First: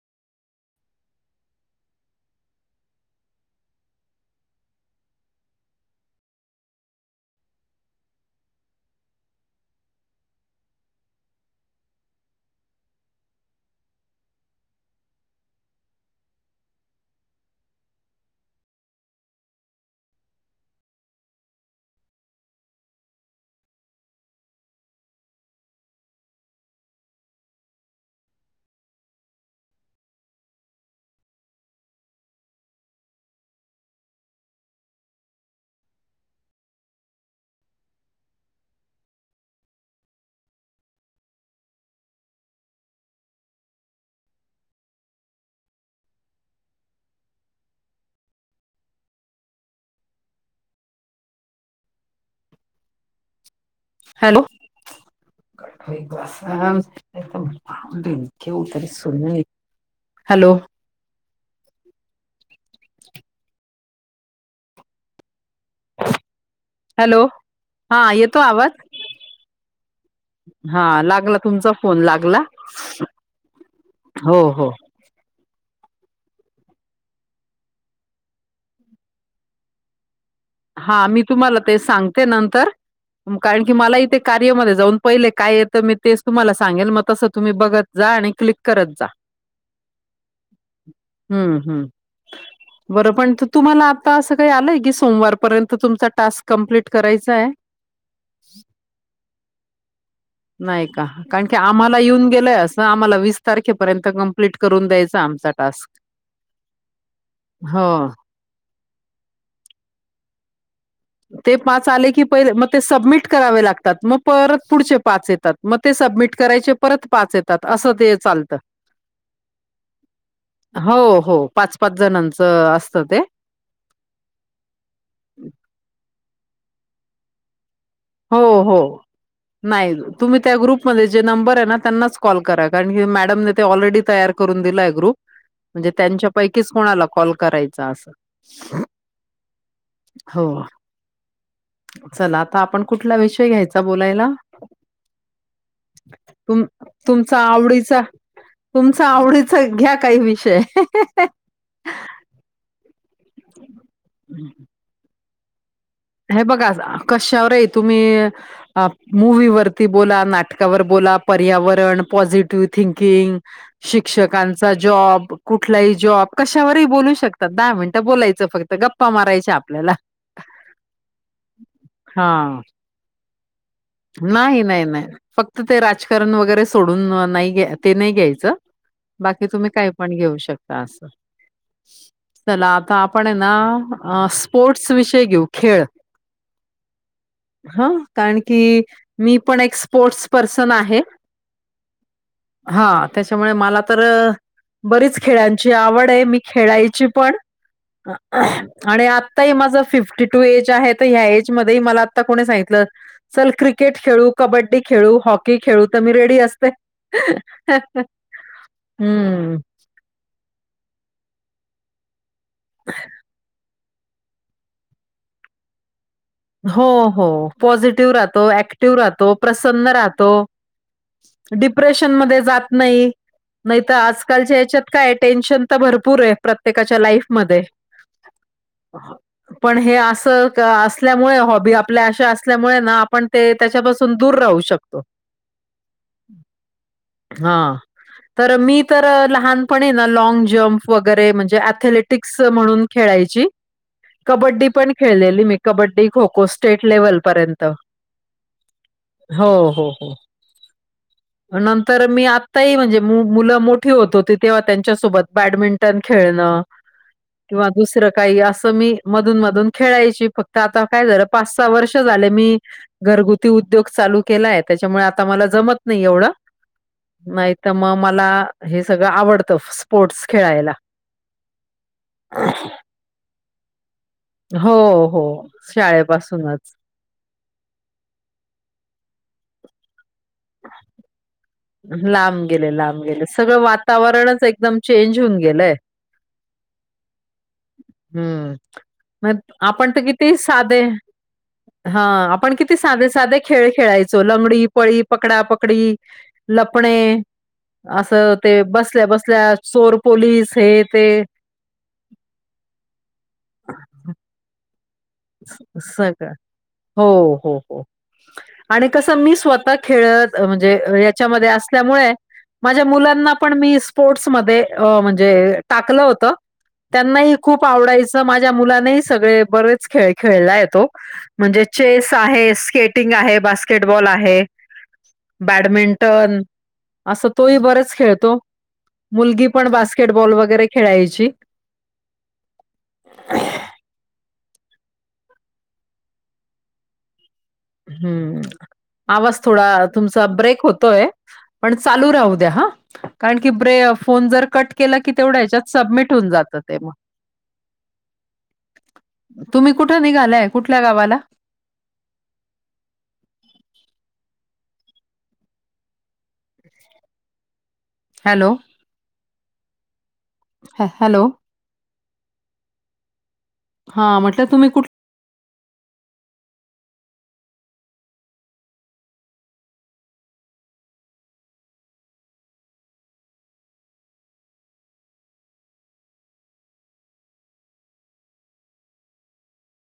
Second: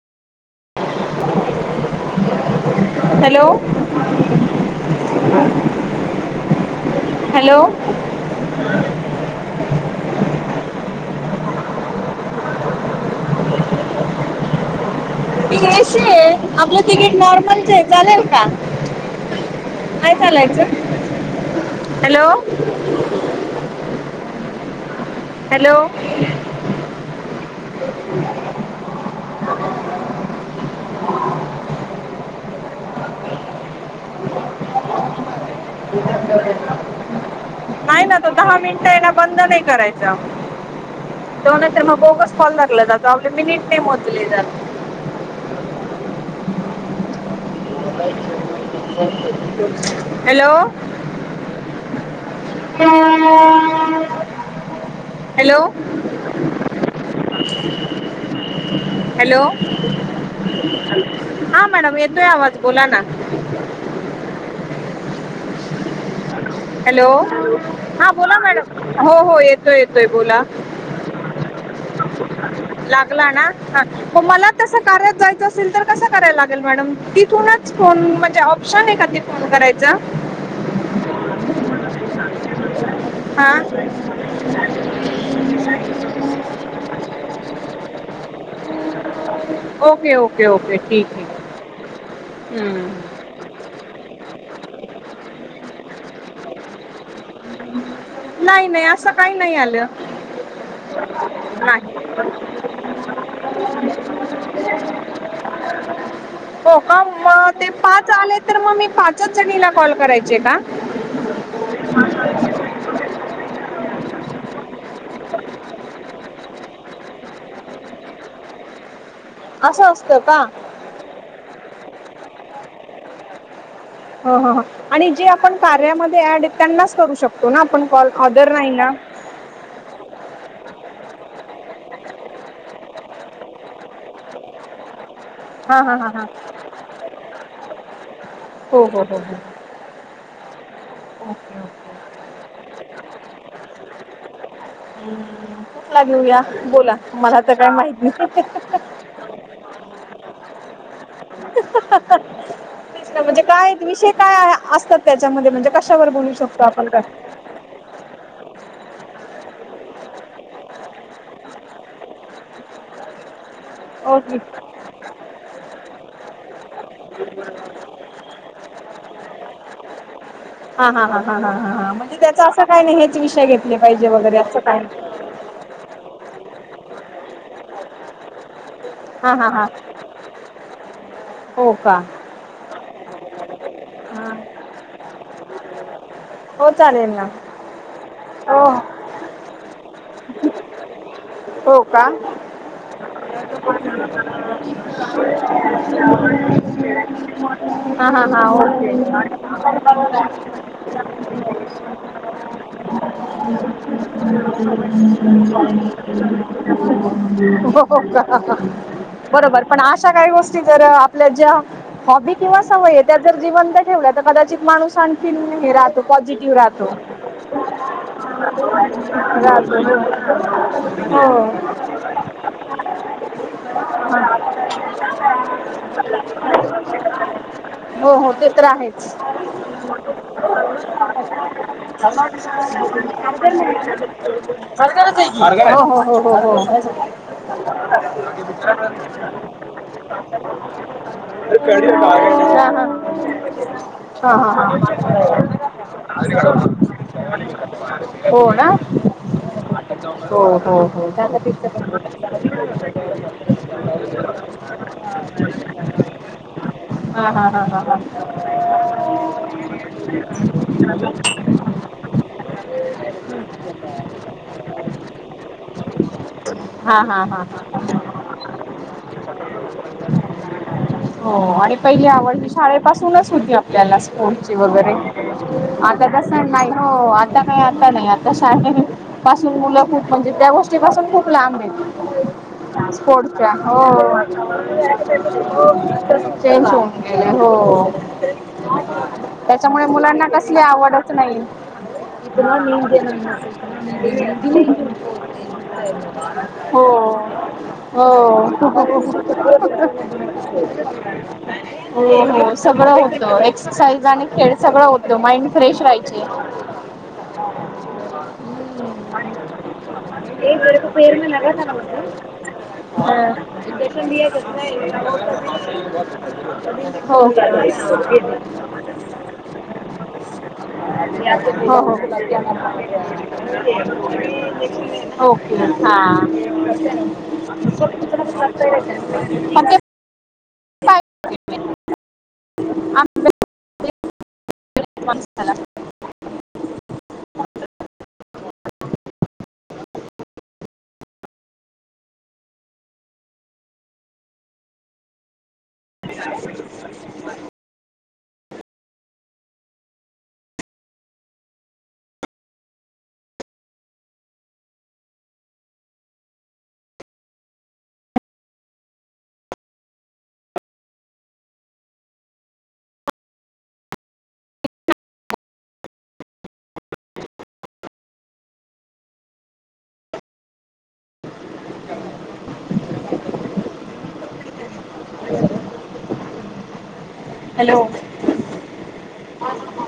[inaudible] Hello. Hello. [inaudible] तिकट आहे आपलं ticket नॉर्मलच आहे चालेल का? काय चालायचं? हॅलो! हॅलो! [inaudible] [inaudible] नाही ना तो दहा मिनटं ये ना बंद नाही करायचा. दोन यत तर मग बोगस कॉल लागला जातो आपले मिनिट नाय मोजले जात. Hello! [unintelligible] Hello! Hello hello [unintelligible] hello! हा मॅडम एतोय आवाज बोला ना. हॅलो! हा बोला येतो आवाज मॅडम हो हो येतोय येतोय बोला. हा लागला तुमचा फोन लागला लागला ना ह हो मला हो तस कार्या जायचं. असेल तर कसा करायला लागेल मॅडम तिथूनच फोन म्हणजे ऑप्शन आहे का फोन करायचा? हा मी तुम्हाला ते सांगते नंतर हा कारण की मला इथे कार्यामध्येय जाऊन पहिले काय येतं मी तेच तुम्हाला सांगेल मग तसं तुम्ही बघत जा आणि क्लिक करत जा. ओके ओके ओके ठीक आहे हम्म हम्म हम्म. बरं पण तुम्हाला आता असं काही आलंय की सोमवारपर्यंत तुमचा टास्क कम्प्लीट करायचाय. नाही नाही असं काही नाही आलं. नाही का कारण की आम्हाला नाही येऊन गेलंय असं आम्हाला वीस तारखेपर्यंत कंप्लीट करून द्यायच आमचा टास्क. [inaudible] हो का मग ते पाच हो. आले तर मग मी पाचच जणीला कॉल करायचे का? ते पाच आले की पहिले मग ते सबमिट करावे लागतात मग परत पुढचे पाच येतात मग ते सबमिट करायचे परत पाच येतात अस ते चालत. असं असतं का? हो हो पाच पाच जणांचं असत ते ह ह आणि जे आपण कार्यामध्ये ऍड आहे त्यांनाच करू शकतो ना आपण कॉल हो, ऑदर नाही हो. ना. नाही तुम्ही त्या ग्रुपमध्ये जे नंबर आहे ना त्यांनाच कॉल करा कारण की मॅडमने ते ऑलरेडी तयार करून दिलाय ग्रुप हां म्हणजे हां हां हां त्यांच्यापैकीच कोणाला कॉल करायचा असं. हो हो हो हो. हो. ह. चला आता आपण कुठला विषय घ्यायचा बोलायला हम् कुठला घेऊया तुम बोला मला तर काही माहती नाही. आवडीच घ्या काही विषय म्हणजे काय विषय काय असतात त्याच्यामध्ये म्हणजे क शावर बोलू शकतो आपण काय? वर तुम्ही मूवीवरती बोला, नाटकावर बोला, पर्यावरण, पॉझिटिव्ह थिंकिंग ओके शिक्षकांचा जॉब कुठलाही जॉब कशावरही बोलू शकतात दहा मिनिटं बोलायचं फक्त गप्पा मारायच्या आपल्याला हा हा ह ह ह ह ह म्हणजे त्याचा हा. असं काय नाही हेच विषय घेतले पाहिजे वगैरे असं काय नाही. फक्त ते राजकारण वगैरे सोडून नाही ते नाही घ्यायचं हा बाकी हा हा तुम्ही काय? पण घेऊ शकता असं. हो का? चला आता आपण आहे ना हा स्पोर्टस विषयी घेऊ खेळ. हो चालेल ना हा कारण हो की मी पण एक स्पोर्टस पर्सन आहे. हो का? हा त्याच्यामुळे मला तर बरीच खेळांची आवड आहे मी खेळायची पण हा हा हा ओके आणि आताही माझ फिफ्टी टू एज आहे तर ह्या एज मध्ये मला कोणी सांगितलं चल क्रिकेट खेळू कबड्डी खेळू, हॉकी खेळू," तर मी रेडी असते. हो का? हं. बरोबर पण अशा काही गोष्टी जर आपल्या ज्या हॉबी किंवा सवय आहे त्या जर जीवन ठेवला तर कदाचित माणूस आणखी हे राहतो पॉझिटिव्ह हो राहतो हो पॉझिटिव्ह राहतो ऍक्टिव्ह राहतो. राहतो प्रसन्न राहतो हो डिप्रेशन मध्ये जात नाही. नाही तर आजकालच्या याच्यात काय टेन्शन तर भरपूर आहे प्रत्येकाच्या लाईफमध्ये हो हो ते तर आहेच. पण हे असं क- असल्यामुळे हॉबी आपल्या अशा असल्यामुळे ना आपण ते [unintelligible] त्याच्यापासून दूर राहू शकतो. [unintelligible] हा तर मी तर लहानपणी आहे ना लाँग जम्प. वैगेरे म्हणजे अरे कळली रे अथेलेटिक्स खारघरची. म्हणून खेळाची हा, हा. हा, हा, कबड्डी पण हा. खेळलेली मी. कबड्डी खो खो स्टेट लेवल पर्यंत हो. हो ना हो हो हो हो त्याचं पिक्चर नंतर मी आताही म्हणजे मुलं मोठी होत होती तेव्हा त्यांच्या सोबत बॅडमिंटन खेळणं. हा हा हा किंवा हा हा दुसरं काही असं मी मधून मधून खेळायची फक्त आता. आता काय झालं पाच सहा वर्ष झाले मी घरगुती उद्योग चालू.. केलाय त्याच्यामुळे आता मला जमत नाही एवढं हा हा हा नाही तर मग मला. हे सगळं आवडतं स्पोर्ट्स खेळायला. हो आणि पहिली आवड शाळेपासूनच होती आपली त्याला स्पोर्टची हो, वगैरे हो. आता तस शाळेपासूनच. नाही. हो आता काही आता नाही आता शाळे पासून मुलं खूप म्हणजे त्या गोष्टी पाासून खूप लांब आहेत. लांब गेले लांब गेले स्पोर्टच्या सगळं हो वातावरणच एकदम चेंज होऊन गेलंय. चेंज होऊन गेलंय हो. हम्म म त्याच्यामुळे आपण तर मुलांना किती कसली साधे आवडच नाही हा आपण किती साधे साधे खेळ खेळायचो लंगडी पळी पकडापकडी हो लपणे हो असं हो ते बसल्या बसल्या चोर पोलीस हे ते अ सगळं होतो एक्ससईज आणि ख सगळ होत सगळं हो हो हो. आणि कस मी स्वतः खेळत म्हणजे याच्यामध्ये असल्यामुळे माझ्या मुलांना पण मी स्पोर्टमध्ये म्हणजे टाकलं होत हो त्यांनाही खूप आवडायचं माझ्या मुलाही सगळे बरे खेळ खेळला येतो म्हणजे हो चेस हो आहे, स्केटिंग आहे, बास्केटबॉल आहे ओके हा बॅडमिंटन, अस तोही बरच खेळतो मुलगी पण बार बास्केटबॉल वगैरे खेळायची अ आता मस्त ना [unintelligible] हम्म आवाज थोडा तुमचा ब्रेक होतोय पण चालू राहू द्या हा कारण की ब्रे फोन जर कट केला की तेवढ्या याच्यात सबमिट होऊन जात ते मग. तुम्ही कुठं निघालय कुठल्या गावाला. अच्छ [unintelligible] हॅलो ह हॅलो हा म्हटलं तुम्ही कुठ [unintelligible] हॅलो